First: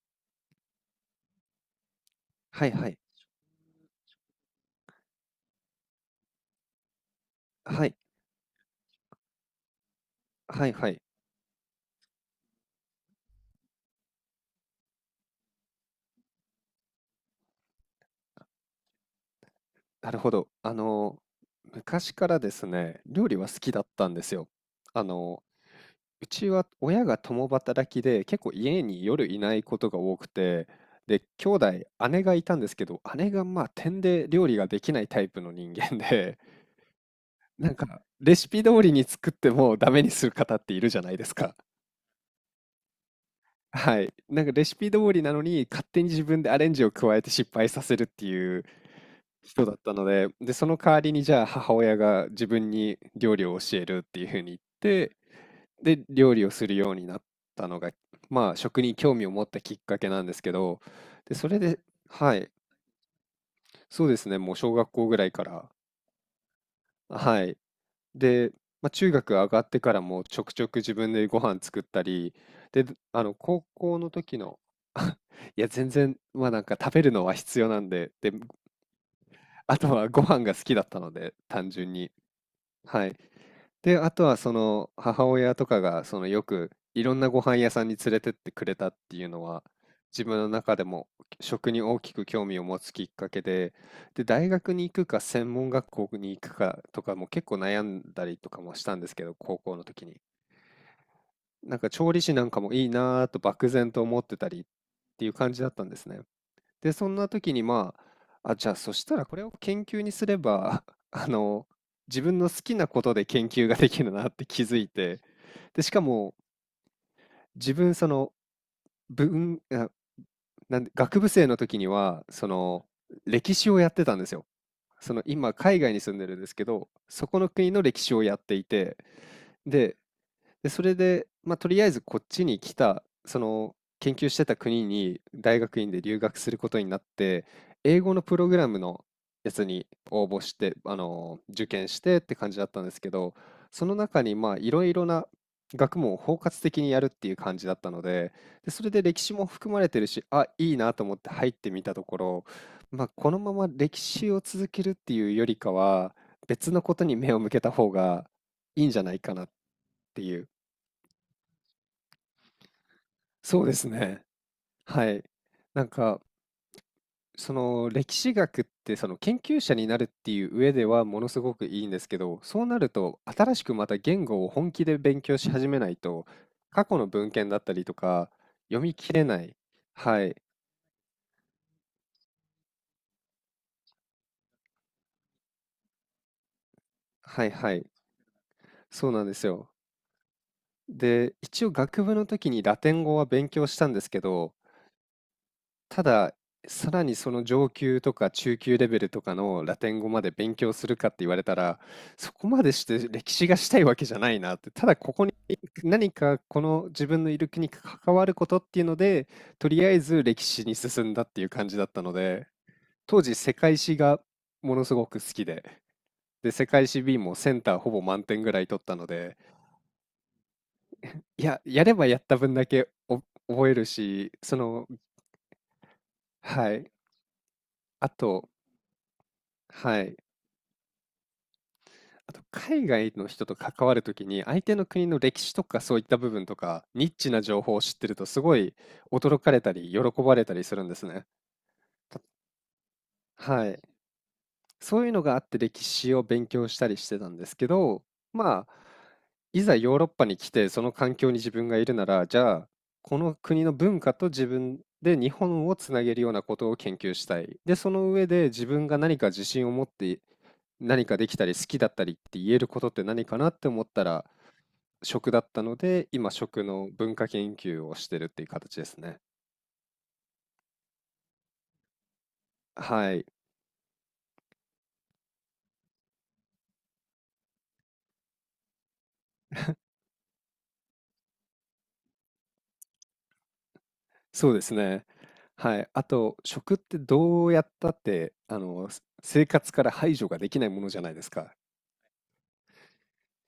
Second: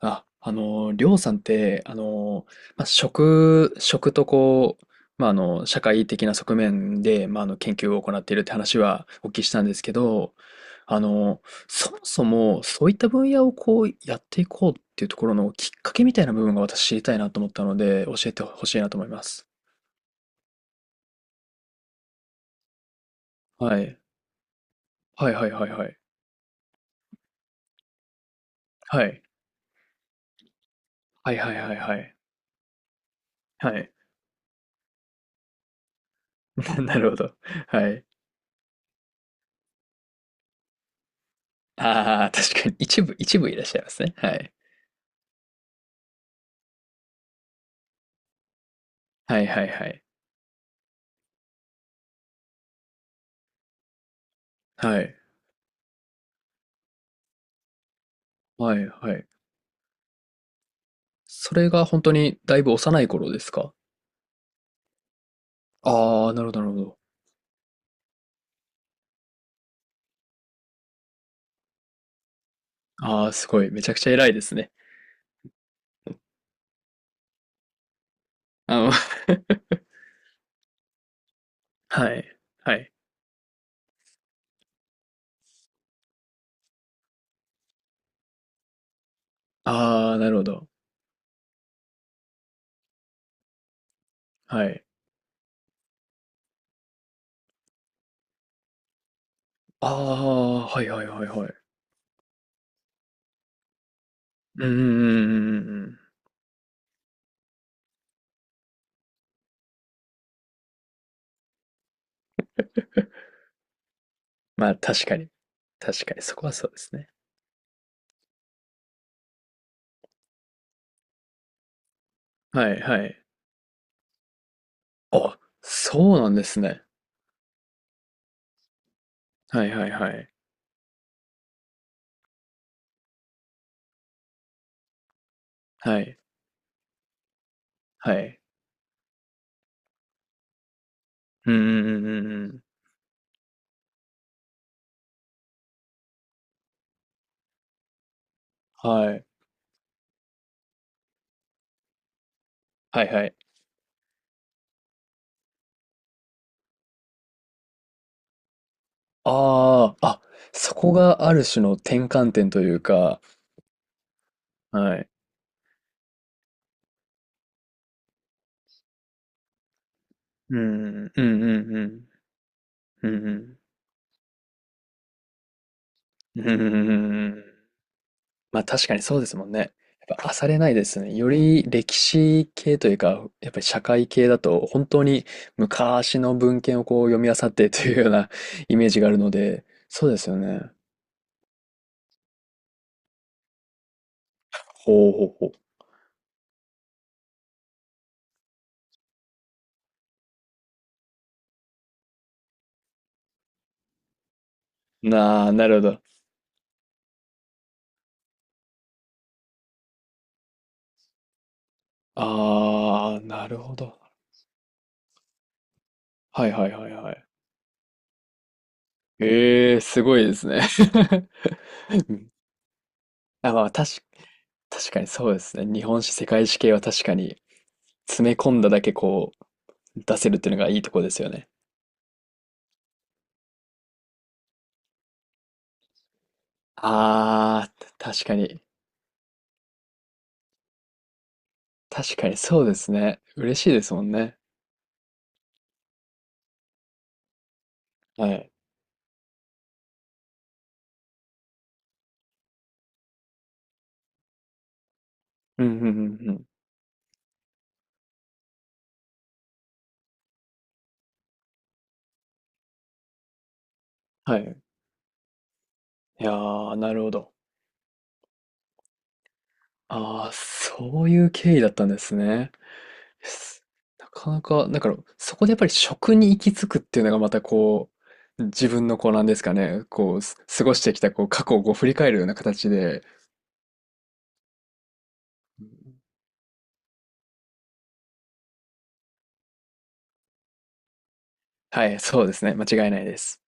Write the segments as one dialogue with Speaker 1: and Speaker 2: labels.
Speaker 1: あ、りょうさんって、
Speaker 2: はいはい。
Speaker 1: 食とこう、社会的な側面で、研
Speaker 2: はい。
Speaker 1: 究を行っているって話はお聞きしたんですけど、
Speaker 2: はいはい。
Speaker 1: あの、そもそもそういった分野をこうやっていこうっていうところのきっかけみたいな部分が私知りたいなと思ったので、教えてほしいなと思います。
Speaker 2: なるほど。昔からですね、料理は好き
Speaker 1: は
Speaker 2: だっ
Speaker 1: い。
Speaker 2: たんですよ。あ
Speaker 1: はい
Speaker 2: の、
Speaker 1: はいはいはい。
Speaker 2: うちは親が共働きで、結構家
Speaker 1: は
Speaker 2: に
Speaker 1: い。
Speaker 2: 夜いないことが多くて、で、
Speaker 1: はい
Speaker 2: 兄
Speaker 1: はい
Speaker 2: 弟、
Speaker 1: はいはい。
Speaker 2: 姉がいたんですけど、姉がまあ、
Speaker 1: は
Speaker 2: て
Speaker 1: い。
Speaker 2: で料理ができないタイプの人間で、
Speaker 1: なるほど。
Speaker 2: なん
Speaker 1: は
Speaker 2: か
Speaker 1: い。
Speaker 2: レシピ通りに作ってもダメにする方っているじゃないですか。
Speaker 1: ああ、確かに一部いらっしゃいま
Speaker 2: は
Speaker 1: す
Speaker 2: い。
Speaker 1: ね。は
Speaker 2: なんか
Speaker 1: い。
Speaker 2: レシピ通りなのに、勝手に自分でアレンジを加えて失敗させるっていう
Speaker 1: はいは
Speaker 2: 人
Speaker 1: い
Speaker 2: だっ
Speaker 1: は
Speaker 2: た
Speaker 1: い。
Speaker 2: ので、で、その代わりにじゃあ母親が自分に料理を教えるっていうふうに言っ
Speaker 1: はい。
Speaker 2: て、で、料理をするようになったのが、まあ
Speaker 1: は
Speaker 2: 食
Speaker 1: い
Speaker 2: に
Speaker 1: は
Speaker 2: 興味
Speaker 1: い。
Speaker 2: を持ったきっかけなんですけど、で、そ
Speaker 1: そ
Speaker 2: れ
Speaker 1: れ
Speaker 2: で、
Speaker 1: が本当
Speaker 2: は
Speaker 1: に
Speaker 2: い。
Speaker 1: だいぶ幼い頃ですか？
Speaker 2: そうですね。もう小学校ぐらいから、
Speaker 1: ああー、なるほどなるほど。
Speaker 2: はい。で、まあ、中学上がってからもちょくちょく自分でご飯作ったり、で、
Speaker 1: ああ、す
Speaker 2: 高
Speaker 1: ごい、めちゃ
Speaker 2: 校
Speaker 1: くち
Speaker 2: の
Speaker 1: ゃ偉い
Speaker 2: 時
Speaker 1: です
Speaker 2: の、
Speaker 1: ね。
Speaker 2: いや、全然、まあなんか食べるのは必要なんで、で、
Speaker 1: あの
Speaker 2: あとはご飯が好きだったので、単純に。
Speaker 1: はい、はい。
Speaker 2: はい。で、あとはその母親とかがそのよくいろんなご飯屋さんに連れてってくれたっていうのは、
Speaker 1: ああ、
Speaker 2: 自
Speaker 1: な
Speaker 2: 分
Speaker 1: るほ
Speaker 2: の
Speaker 1: ど。
Speaker 2: 中でも食に大きく興味を持つきっかけで、で、大
Speaker 1: は
Speaker 2: 学に
Speaker 1: い。
Speaker 2: 行くか専門学校に行くかとかも結構悩んだりとかもしたんですけど、高校の
Speaker 1: あ
Speaker 2: 時に。
Speaker 1: あ、はいはいはいはい。
Speaker 2: なんか調理師なんかもいいなぁと漠然と思ってたりっ
Speaker 1: うんうんうん
Speaker 2: ていう感
Speaker 1: う
Speaker 2: じだった
Speaker 1: んう
Speaker 2: んで
Speaker 1: ん
Speaker 2: すね。で、そんな時にまあ、あ、じゃあそしたらこれを研究にすれば、あの、自分の好きなことで 研究ができるなって気
Speaker 1: まあ
Speaker 2: づい
Speaker 1: 確か
Speaker 2: て、
Speaker 1: に。
Speaker 2: で、しか
Speaker 1: 確かに
Speaker 2: も
Speaker 1: そこはそうですね。
Speaker 2: 自分その文、あなんで、学部生の時には、そ
Speaker 1: はい
Speaker 2: の
Speaker 1: はい。
Speaker 2: 歴史をやってたんですよ。その
Speaker 1: あ、
Speaker 2: 今海外に住
Speaker 1: そ
Speaker 2: ん
Speaker 1: う
Speaker 2: で
Speaker 1: なん
Speaker 2: るん
Speaker 1: で
Speaker 2: です
Speaker 1: す
Speaker 2: け
Speaker 1: ね。
Speaker 2: ど、そこの国の歴史をやっていて、
Speaker 1: はいはい
Speaker 2: で、
Speaker 1: はい。
Speaker 2: で、それで、まあ、とりあえずこっちに来た、その、研究してた国に大学院
Speaker 1: は
Speaker 2: で
Speaker 1: い、
Speaker 2: 留学することになって、英
Speaker 1: は
Speaker 2: 語のプ
Speaker 1: い。
Speaker 2: ログラムのやつに応募して、
Speaker 1: うん
Speaker 2: 受
Speaker 1: うん
Speaker 2: 験し
Speaker 1: うん
Speaker 2: てっ
Speaker 1: うん
Speaker 2: て
Speaker 1: う
Speaker 2: 感じ
Speaker 1: ん。
Speaker 2: だったんですけど、その中に、ま、いろいろな学問を包括的にやるっていう感じだったので、で、それで
Speaker 1: は
Speaker 2: 歴
Speaker 1: い。
Speaker 2: 史も含まれてるし、あ、いいなと思って入ってみたところ、ま
Speaker 1: は
Speaker 2: あ、
Speaker 1: いは
Speaker 2: こ
Speaker 1: い。
Speaker 2: のまま歴史を続けるっていうよりかは、別のことに目を向けた方がいいんじゃないかなっ
Speaker 1: ああ、あ、
Speaker 2: ていう。
Speaker 1: そこがある種の転換点というか、
Speaker 2: そうですね。
Speaker 1: はい。
Speaker 2: はい。なんか、その歴史学ってその研究者になるっていう
Speaker 1: う
Speaker 2: 上では
Speaker 1: ん、うん、
Speaker 2: も
Speaker 1: う
Speaker 2: のす
Speaker 1: ん、
Speaker 2: ご
Speaker 1: う
Speaker 2: く
Speaker 1: ん、
Speaker 2: いいんですけど、そうなる
Speaker 1: うん、
Speaker 2: と
Speaker 1: う
Speaker 2: 新
Speaker 1: ん、
Speaker 2: しくまた言語を本気で勉強し始めないと、
Speaker 1: うん、うん、
Speaker 2: 過
Speaker 1: う
Speaker 2: 去の文献だ
Speaker 1: ん。
Speaker 2: ったりとか
Speaker 1: まあ
Speaker 2: 読
Speaker 1: 確
Speaker 2: み
Speaker 1: かに
Speaker 2: 切
Speaker 1: そう
Speaker 2: れ
Speaker 1: です
Speaker 2: な
Speaker 1: もん
Speaker 2: い。
Speaker 1: ね。やっ
Speaker 2: は
Speaker 1: ぱ
Speaker 2: い。
Speaker 1: 漁れないですね。より歴史系というか、やっぱり社会系だと、本当に昔の文献をこう読み漁
Speaker 2: はい
Speaker 1: って
Speaker 2: は
Speaker 1: と
Speaker 2: い。
Speaker 1: いうような イメージ
Speaker 2: そ
Speaker 1: があ
Speaker 2: う
Speaker 1: る
Speaker 2: なん
Speaker 1: の
Speaker 2: です
Speaker 1: で、
Speaker 2: よ。
Speaker 1: そうですよね。
Speaker 2: で、一応学部の時にラテン語は勉強したんですけど、
Speaker 1: ほうほうほ
Speaker 2: ただ、さらにその上級とか中級レベルとかのラテン語まで勉強するかって言われたら、そこまでして歴史がしたいわけじゃないなって、ただ
Speaker 1: う。
Speaker 2: ここに
Speaker 1: なあ、なるほど。
Speaker 2: 何かこの自分のいる国に関わることっていうので、とりあえず歴史に進んだっていう感じだったので、
Speaker 1: ああ、
Speaker 2: 当時
Speaker 1: な
Speaker 2: 世
Speaker 1: るほ
Speaker 2: 界史
Speaker 1: ど。
Speaker 2: がものすごく好きで、
Speaker 1: は
Speaker 2: で、
Speaker 1: い
Speaker 2: 世
Speaker 1: はい
Speaker 2: 界
Speaker 1: はい
Speaker 2: 史
Speaker 1: は
Speaker 2: B
Speaker 1: い。
Speaker 2: もセンターほぼ満点ぐらい取ったので、
Speaker 1: ええ、すごいですね。
Speaker 2: いや、や れ
Speaker 1: う
Speaker 2: ばやっ
Speaker 1: ん
Speaker 2: た分だけお
Speaker 1: あ、ま
Speaker 2: 覚
Speaker 1: あ、
Speaker 2: えるし、その、
Speaker 1: 確かにそうですね。日本史、世界史
Speaker 2: は
Speaker 1: 系は
Speaker 2: い、
Speaker 1: 確かに
Speaker 2: あ
Speaker 1: 詰め
Speaker 2: と、
Speaker 1: 込んだだけこ
Speaker 2: は
Speaker 1: う
Speaker 2: い。
Speaker 1: 出せるっていうのがいいとこですよね。
Speaker 2: あと、海外の人と関わるときに、相手の国の歴史とかそういった部分とか、ニッチな情
Speaker 1: ああ、
Speaker 2: 報を知ってると、
Speaker 1: 確か
Speaker 2: すご
Speaker 1: に。
Speaker 2: い驚かれたり、喜ばれたりするんですね。
Speaker 1: 確
Speaker 2: た、
Speaker 1: かにそうですね。嬉し
Speaker 2: は
Speaker 1: い
Speaker 2: い。
Speaker 1: ですもんね。
Speaker 2: そういうのがあって、歴史を勉強したりしてたんですけど、
Speaker 1: はい。
Speaker 2: まあ、いざヨーロッパに来て、その環境に自分がいるなら、じゃあ、この国の文化と自分で日
Speaker 1: うん
Speaker 2: 本
Speaker 1: う
Speaker 2: を
Speaker 1: んう
Speaker 2: つなげる
Speaker 1: ん
Speaker 2: よう
Speaker 1: う
Speaker 2: な
Speaker 1: ん。
Speaker 2: ことを研究したい。で、その上で自分が何か自信を持って何かできたり好きだったりって言えることって何かなって思ったら、
Speaker 1: はい。
Speaker 2: 食だったので、
Speaker 1: い
Speaker 2: 今
Speaker 1: や
Speaker 2: 食
Speaker 1: ー、
Speaker 2: の
Speaker 1: なるほ
Speaker 2: 文化
Speaker 1: ど。
Speaker 2: 研究をしてるっていう形ですね。
Speaker 1: ああ、そういう経緯だったんですね。
Speaker 2: はい、
Speaker 1: すなかなか、だからそこでやっぱり食に行き着くっていうのがまたこう、自分のこうなんですかね、こう、過ごしてきたこう過去をこう振り返るような形で、
Speaker 2: そうですね。はい、あと食ってどうやったって、す生活から排除ができないものじゃないですか。っ
Speaker 1: はい、そうですね。間違いないです。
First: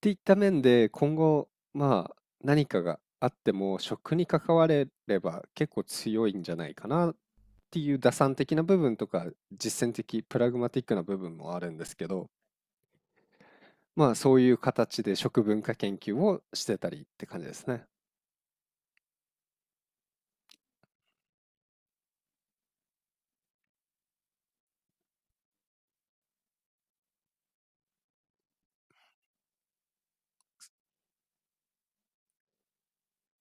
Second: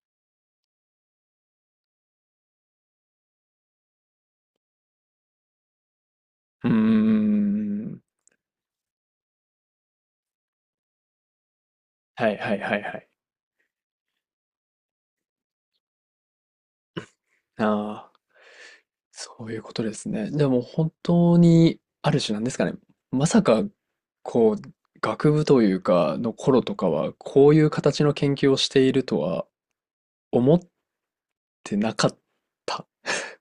Speaker 2: ていった面で、今後、まあ、何かがあっても食に関われれば結構強いんじゃな
Speaker 1: うー
Speaker 2: いかなっていう
Speaker 1: ん。
Speaker 2: 打算的な部分とか、実践的、プラグマティックな部分もあるんですけ
Speaker 1: は
Speaker 2: ど、
Speaker 1: いはいはいはい。
Speaker 2: まあ、そういう形で食文化研究をしてたりって感じですね。
Speaker 1: ああ、そういうことですね。でも本当に、ある種なんですかね。まさか、こう、学部というか、の頃とかは、こういう形の研究をしているとは思ってなかった。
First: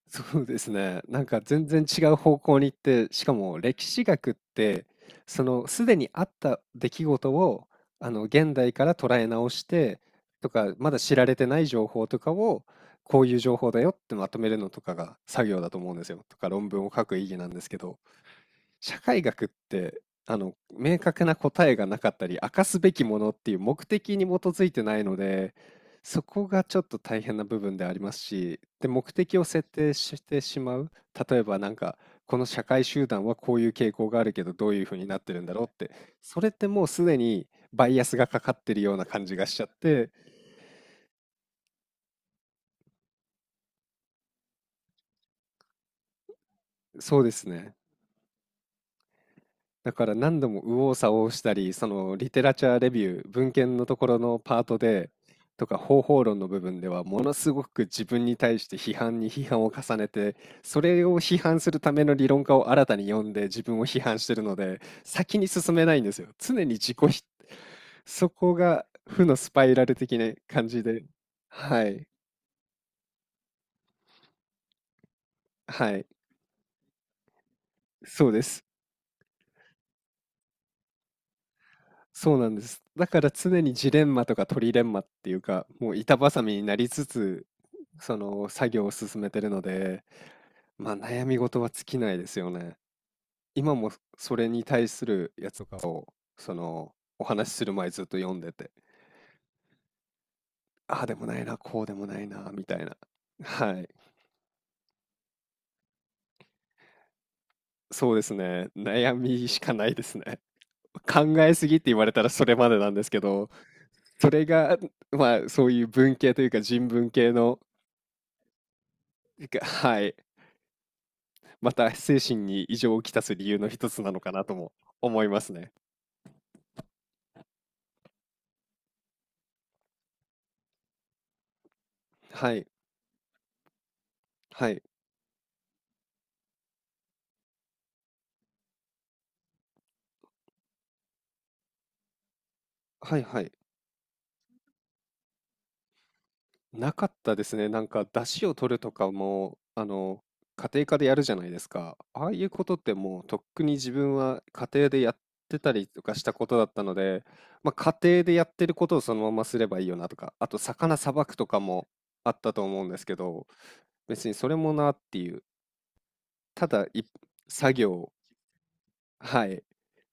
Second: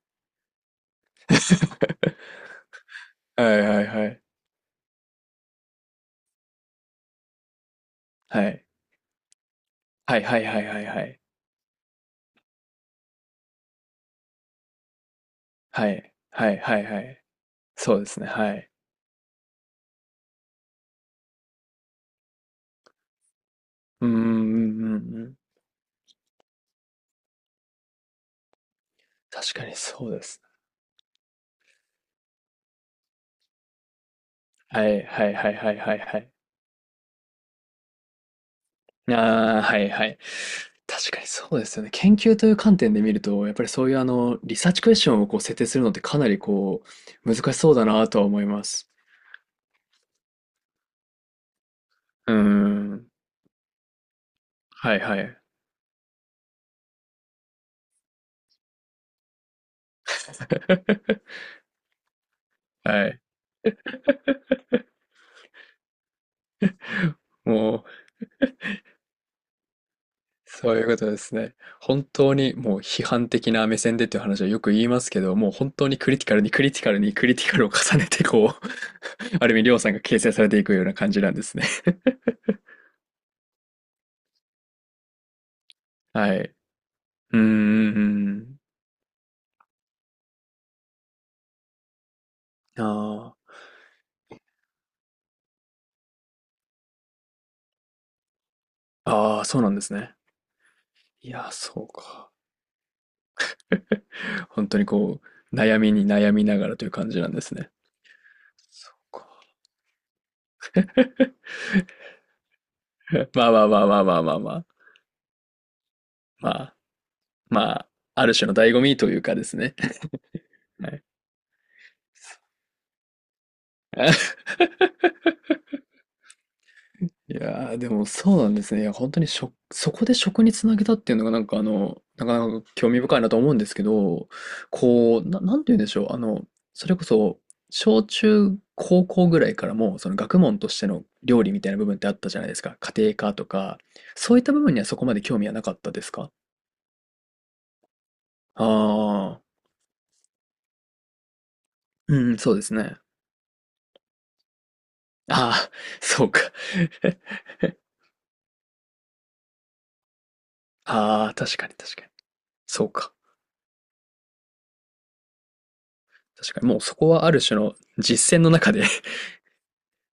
Speaker 2: そうですね。なんか全然 違う方向に行って、しか
Speaker 1: は
Speaker 2: も
Speaker 1: いは
Speaker 2: 歴
Speaker 1: い
Speaker 2: 史
Speaker 1: はい。
Speaker 2: 学って、そのすでにあった出来事を、あの
Speaker 1: は
Speaker 2: 現
Speaker 1: い。
Speaker 2: 代から捉え直して
Speaker 1: はいはい
Speaker 2: と
Speaker 1: はい
Speaker 2: か、
Speaker 1: はい
Speaker 2: まだ
Speaker 1: は
Speaker 2: 知
Speaker 1: い。
Speaker 2: られてない情報とかを、こういう情報だよってまとめるのとかが作業だと
Speaker 1: は
Speaker 2: 思うんです
Speaker 1: い。
Speaker 2: よ。とか
Speaker 1: はい
Speaker 2: 論
Speaker 1: はい
Speaker 2: 文を
Speaker 1: は
Speaker 2: 書く
Speaker 1: い。
Speaker 2: 意義なんですけ
Speaker 1: そ
Speaker 2: ど、
Speaker 1: うですね。はい。
Speaker 2: 社会学ってあの明確な答えがなかったり明かすべきものっていう目
Speaker 1: うん
Speaker 2: 的
Speaker 1: うん
Speaker 2: に基づいて
Speaker 1: うん
Speaker 2: な
Speaker 1: う
Speaker 2: いの
Speaker 1: んうん。
Speaker 2: で、そこがちょっと大変な部分でありますし、で、目的を
Speaker 1: 確か
Speaker 2: 設
Speaker 1: に
Speaker 2: 定
Speaker 1: そう
Speaker 2: し
Speaker 1: で
Speaker 2: て
Speaker 1: す。
Speaker 2: しまう、例えばなんかこの社会集団はこういう傾向があるけどどういう
Speaker 1: は
Speaker 2: ふう
Speaker 1: い
Speaker 2: になっ
Speaker 1: は
Speaker 2: て
Speaker 1: い
Speaker 2: るん
Speaker 1: は
Speaker 2: だ
Speaker 1: い
Speaker 2: ろうっ
Speaker 1: はい
Speaker 2: て、
Speaker 1: はいはい。
Speaker 2: それってもうすでにバイアスがかかってるような感じがし
Speaker 1: あ
Speaker 2: ち
Speaker 1: あ、
Speaker 2: ゃっ
Speaker 1: はいは
Speaker 2: て。
Speaker 1: い。確かにそうですよね。研究という観点で見ると、やっぱりそういうリサーチクエスチョンをこう設定するのってかなりこ
Speaker 2: そうで
Speaker 1: う、難
Speaker 2: す
Speaker 1: しそ
Speaker 2: ね。
Speaker 1: うだなとは思います。
Speaker 2: だから何度も右往左往したり、そのリ
Speaker 1: うー
Speaker 2: テラチャーレビ
Speaker 1: ん。
Speaker 2: ュー、文献のところのパート
Speaker 1: はい
Speaker 2: で、
Speaker 1: はい。
Speaker 2: とか方法論の部分では、ものすごく自分に対して批判を重ねて、それを 批判するための理論家を新たに
Speaker 1: はい。
Speaker 2: 読んで自分を批判してるので、先に進めないんですよ。常に自己否。
Speaker 1: もう、
Speaker 2: そこが負のスパイラル的な感
Speaker 1: そう
Speaker 2: じ
Speaker 1: いうこ
Speaker 2: で。
Speaker 1: とですね。
Speaker 2: は
Speaker 1: 本
Speaker 2: い。
Speaker 1: 当にもう批判的な目線でっていう話はよく言いますけど、もう本当
Speaker 2: は
Speaker 1: に
Speaker 2: い。
Speaker 1: クリティカルにクリティカルにクリティカルを重ねて
Speaker 2: そうで
Speaker 1: こ
Speaker 2: す。
Speaker 1: う、ある意味りょうさんが形成されていくような感じなんですね。
Speaker 2: そう なんです。だから常にジレンマとかトリレンマっていうか、もう板
Speaker 1: は
Speaker 2: 挟み
Speaker 1: い。
Speaker 2: になりつ
Speaker 1: うー
Speaker 2: つ、その
Speaker 1: ん。
Speaker 2: 作業を進めてるので、まあ悩み事は尽きないですよね。
Speaker 1: ああ。
Speaker 2: 今もそれに対するやつとかを、そのお話しする前ずっと読んでて、
Speaker 1: ああ、そうなんですね。
Speaker 2: ああでも
Speaker 1: い
Speaker 2: ない
Speaker 1: や
Speaker 2: な、こ
Speaker 1: そ
Speaker 2: う
Speaker 1: う
Speaker 2: でもない
Speaker 1: か。
Speaker 2: な、みたいな。はい。
Speaker 1: 本当にこう、悩みに悩みながらという感じなんですね。
Speaker 2: そうですね。
Speaker 1: そ
Speaker 2: 悩
Speaker 1: うか。
Speaker 2: みしかないですね。考えすぎって言われたらそれまでなんですけ
Speaker 1: ま
Speaker 2: ど、
Speaker 1: あまあまあまあまあ
Speaker 2: そ
Speaker 1: まあ
Speaker 2: れ
Speaker 1: まあ。
Speaker 2: が、まあそういう文系という
Speaker 1: ま
Speaker 2: か
Speaker 1: あ、
Speaker 2: 人文系の、
Speaker 1: まあ、ある種の醍醐味というかです
Speaker 2: が
Speaker 1: ね。
Speaker 2: はい。
Speaker 1: はい。
Speaker 2: また精神 に異常をきたす理由の一つなのかなとも思いますね。
Speaker 1: いやー、でもそうなんですね。いや、本当にそこで食につなげたっていうのがなんかなか
Speaker 2: は
Speaker 1: なか
Speaker 2: い。
Speaker 1: 興味深いなと思うんですけど、
Speaker 2: はい。
Speaker 1: こう、なんて言うんでしょう。それこそ、小中高校ぐらいからも、その学問としての料理みたいな部分ってあったじゃないですか。家庭
Speaker 2: はい
Speaker 1: 科
Speaker 2: は
Speaker 1: と
Speaker 2: い。
Speaker 1: か、そういった部分にはそこまで興味はなかったですか？
Speaker 2: なかったですね。なんか、出汁を取るとか
Speaker 1: ああ
Speaker 2: も、家庭科でやるじゃないですか。
Speaker 1: ー、
Speaker 2: ああ
Speaker 1: うん、
Speaker 2: いう
Speaker 1: そうで
Speaker 2: こ
Speaker 1: す
Speaker 2: とって
Speaker 1: ね。
Speaker 2: もうとっくに自分は家庭でやって
Speaker 1: あ
Speaker 2: た
Speaker 1: あ、
Speaker 2: りとかし
Speaker 1: そ
Speaker 2: た
Speaker 1: うか。
Speaker 2: ことだったので、まあ、家庭でやってることをそのまますればいいよなとか、あと魚さば
Speaker 1: ああ、
Speaker 2: くと
Speaker 1: 確
Speaker 2: か
Speaker 1: かに
Speaker 2: も
Speaker 1: 確かに。
Speaker 2: あったと思う
Speaker 1: そう
Speaker 2: んです
Speaker 1: か。
Speaker 2: けど、別にそれもなっていう、
Speaker 1: 確か
Speaker 2: た
Speaker 1: に。もう
Speaker 2: だ
Speaker 1: そ
Speaker 2: い
Speaker 1: こはある種
Speaker 2: 作
Speaker 1: の
Speaker 2: 業、
Speaker 1: 実践の中で
Speaker 2: はい、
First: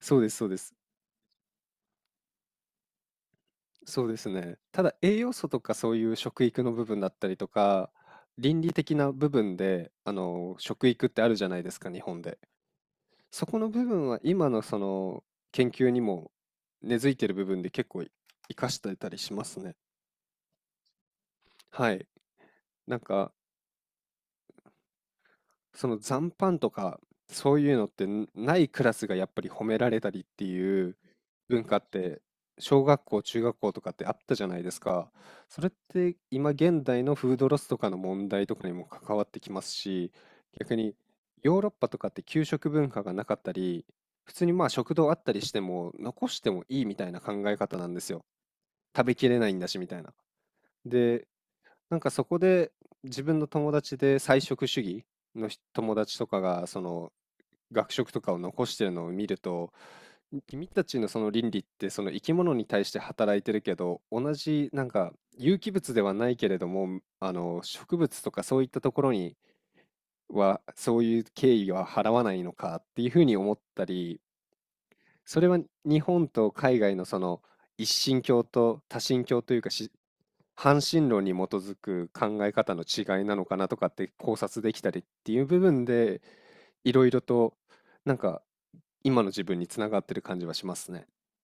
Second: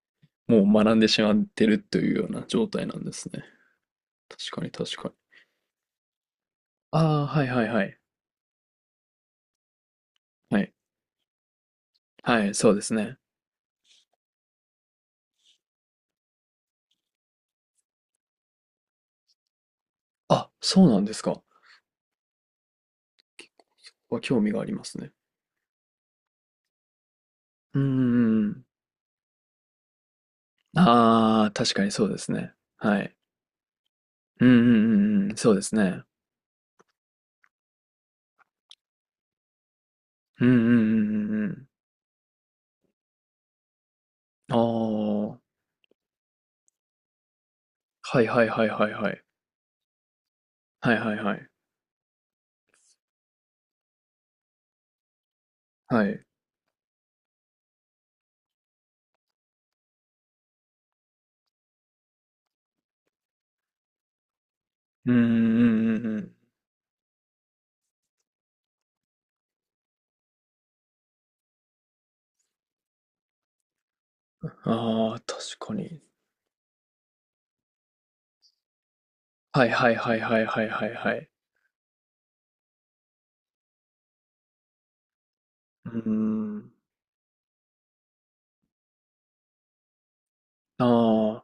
Speaker 2: そうです、そうで
Speaker 1: もう
Speaker 2: す。
Speaker 1: 学んでしまってるというような状態なんですね。
Speaker 2: そうですね。
Speaker 1: 確かに
Speaker 2: ただ
Speaker 1: 確かに。
Speaker 2: 栄養素とかそういう食育の部分だっ
Speaker 1: あ
Speaker 2: た
Speaker 1: あ、
Speaker 2: り
Speaker 1: は
Speaker 2: と
Speaker 1: いはいは
Speaker 2: か、
Speaker 1: い。
Speaker 2: 倫理的な部分で、
Speaker 1: はい。
Speaker 2: 食育ってあるじゃないですか、日本で。
Speaker 1: はい、そうですね。
Speaker 2: そこの部分は今のその研究にも根付いてる部分で結構活かしてたりしますね。
Speaker 1: あ、そうなんですか。
Speaker 2: はい。なんか
Speaker 1: 興味がありますね。
Speaker 2: その残飯とか、そういう
Speaker 1: うん
Speaker 2: の
Speaker 1: う
Speaker 2: ってん
Speaker 1: んう
Speaker 2: な
Speaker 1: ん。
Speaker 2: いクラスがやっぱり褒められたりっていう
Speaker 1: ああ、
Speaker 2: 文
Speaker 1: 確
Speaker 2: 化
Speaker 1: か
Speaker 2: っ
Speaker 1: にそうで
Speaker 2: て、
Speaker 1: すね。
Speaker 2: 小
Speaker 1: は
Speaker 2: 学
Speaker 1: い。
Speaker 2: 校、中学校とかってあったじ
Speaker 1: う
Speaker 2: ゃ
Speaker 1: ん
Speaker 2: ない
Speaker 1: うん
Speaker 2: です
Speaker 1: う
Speaker 2: か。
Speaker 1: んうん。そう
Speaker 2: そ
Speaker 1: で
Speaker 2: れっ
Speaker 1: すね。
Speaker 2: て今現代のフードロスとかの問題とかにも関わってきますし、
Speaker 1: うんうんうんう
Speaker 2: 逆に
Speaker 1: んう
Speaker 2: ヨー
Speaker 1: ん。
Speaker 2: ロッパとかって給食文化がなかったり、普通に
Speaker 1: あ
Speaker 2: まあ食堂あった
Speaker 1: あ、
Speaker 2: りしても残してもいいみたいな考え方なんです
Speaker 1: は
Speaker 2: よ。
Speaker 1: いはいはいはい
Speaker 2: 食
Speaker 1: は
Speaker 2: べ
Speaker 1: い。
Speaker 2: きれないんだしみたいな。
Speaker 1: はいはい
Speaker 2: で、
Speaker 1: はい。
Speaker 2: なんかそこで、自分の友達で菜食主義の人友
Speaker 1: は
Speaker 2: 達
Speaker 1: い。
Speaker 2: とかが、その、学食とかを残してるのを見ると、君たちのその倫理って、その生き物に対して働いてるけど、同じなんか
Speaker 1: うんう
Speaker 2: 有
Speaker 1: ん
Speaker 2: 機物
Speaker 1: う
Speaker 2: で
Speaker 1: んう
Speaker 2: は
Speaker 1: んう
Speaker 2: な
Speaker 1: ん。
Speaker 2: いけれども、植物とかそういったところには、そういう敬意は払わないのかっていうふうに思ったり、
Speaker 1: ああ、
Speaker 2: それは
Speaker 1: 確か
Speaker 2: 日
Speaker 1: に。
Speaker 2: 本と海外のその一神教と多神教という
Speaker 1: は
Speaker 2: か
Speaker 1: いは
Speaker 2: し
Speaker 1: いはいはいはい
Speaker 2: 半
Speaker 1: はい
Speaker 2: 神
Speaker 1: は
Speaker 2: 論
Speaker 1: い。
Speaker 2: に基づく考え方の違いなのかなとかって考察できたりっていう部分
Speaker 1: うー
Speaker 2: で
Speaker 1: ん。
Speaker 2: いろいろとなんか今の自分につながってる感じはしますね。
Speaker 1: ああ、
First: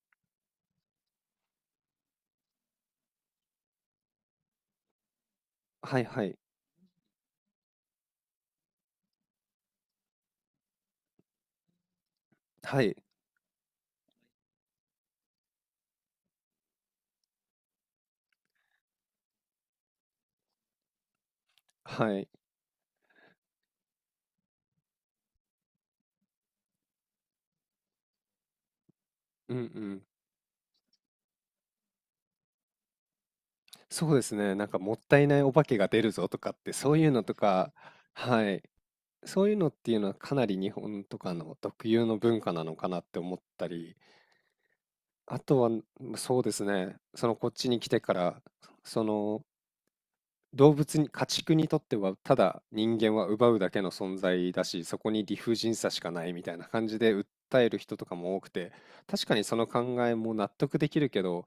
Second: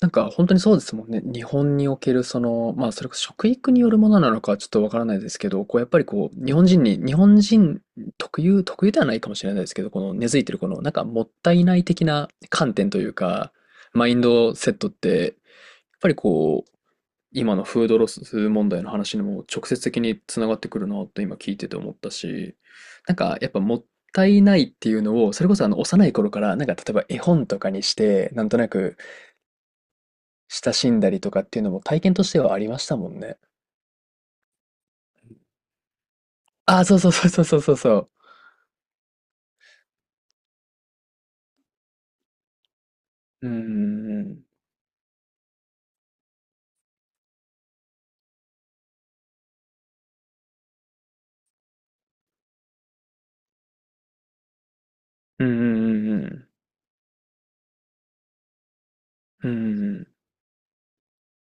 Speaker 1: なんか本当にそうですもんね。日本におけるその、まあそれこそ食育によるものなのかはちょっとわからないですけど、こうやっ
Speaker 2: は
Speaker 1: ぱ
Speaker 2: い
Speaker 1: り
Speaker 2: は
Speaker 1: こ
Speaker 2: い
Speaker 1: う、日本人特有ではないかもしれないですけど、この根付いてるこの、なんかもったいない的な観
Speaker 2: は
Speaker 1: 点
Speaker 2: い
Speaker 1: というか、マインドセットって、やっぱりこう、今のフードロス問題の話にも直接的につながってくるなと今聞いてて思っ
Speaker 2: は
Speaker 1: た
Speaker 2: い。
Speaker 1: し、なんかやっぱもったいないっていうのを、それこそあの幼い頃から、なんか例えば絵本とかにして、なんとなく、
Speaker 2: うんうん。
Speaker 1: 親しんだりとかっていうのも体験としてはありましたもんね。
Speaker 2: そうですね。なんかもったいないお化けが出るぞとかって
Speaker 1: ああ、
Speaker 2: そ
Speaker 1: そ
Speaker 2: う
Speaker 1: う
Speaker 2: い
Speaker 1: そ
Speaker 2: う
Speaker 1: う
Speaker 2: の
Speaker 1: そう
Speaker 2: と
Speaker 1: そうそう
Speaker 2: か、
Speaker 1: そうそう。
Speaker 2: はい、そういうのっていうのはかなり日本とかの特有の文化なのかなって思っ
Speaker 1: う
Speaker 2: たり。
Speaker 1: んうん
Speaker 2: あとは、そうですね。そのこっちに来てから、その動物に、家畜にとってはただ人間は奪うだけの存在だし、そこに理
Speaker 1: うん
Speaker 2: 不尽さしか
Speaker 1: う
Speaker 2: ないみ
Speaker 1: ん
Speaker 2: たいな感じで訴える人とかも多くて、確かに
Speaker 1: うん
Speaker 2: その
Speaker 1: う
Speaker 2: 考
Speaker 1: ん
Speaker 2: えも納得できるけど、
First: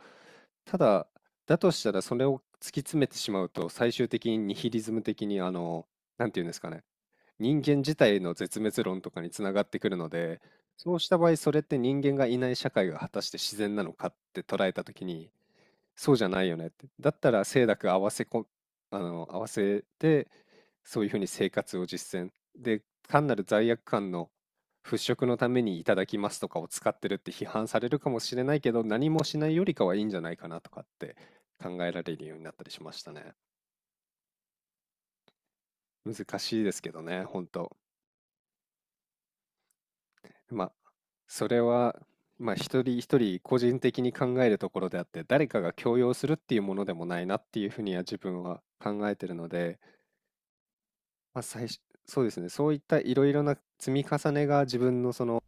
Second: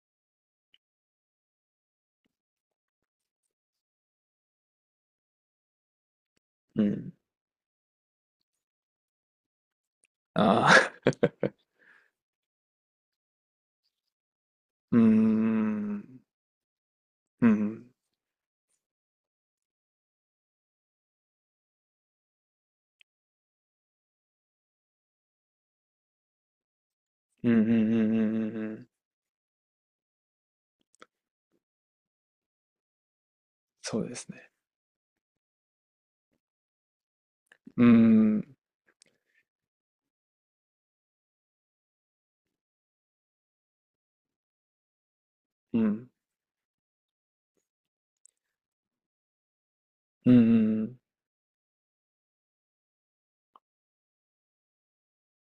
Speaker 2: ただ、だとしたらそれを突き詰めてしまうと、最終的にニヒリズム的になんていうんですかね、
Speaker 1: うん
Speaker 2: 人間自体の絶滅論とかにつながってくるので、
Speaker 1: あ
Speaker 2: そうし
Speaker 1: あ
Speaker 2: た場合、それって人間がいない社会が果たして自然なのかって捉えたと
Speaker 1: うん
Speaker 2: き
Speaker 1: う
Speaker 2: に、
Speaker 1: ん
Speaker 2: そうじゃないよねって。だったら
Speaker 1: う
Speaker 2: 清濁
Speaker 1: ん
Speaker 2: 合わせこ、あの、合わせて、そういうふうに生活を実践。で、単なる罪悪感の払拭のためにいただきますとかを使ってるって批
Speaker 1: うんう
Speaker 2: 判
Speaker 1: んうんう
Speaker 2: され
Speaker 1: ん
Speaker 2: るかもしれない
Speaker 1: う
Speaker 2: けど、
Speaker 1: ん
Speaker 2: 何もしないよりかはいいんじゃないかなとかって考えられるようになったりしましたね。
Speaker 1: そうですね
Speaker 2: 難しいですけどね、本当。
Speaker 1: ううん
Speaker 2: まあ、それは、まあ、一人一人個人的に考えるところであって、誰かが
Speaker 1: う
Speaker 2: 強
Speaker 1: ん
Speaker 2: 要するっていうものでもないなっていうふうには自分は考えてるので、
Speaker 1: うんうん
Speaker 2: まあ、最初、そうですね、そういったいろいろな積み重ねが自分のその、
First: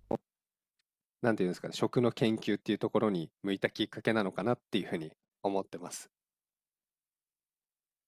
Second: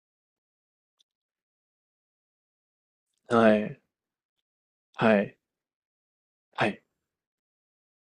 Speaker 2: なんていうんですかね、食の研究っていうところに
Speaker 1: は
Speaker 2: 向いた
Speaker 1: い
Speaker 2: きっかけなのかなっていうふうに
Speaker 1: はい
Speaker 2: 思ってます。
Speaker 1: はい。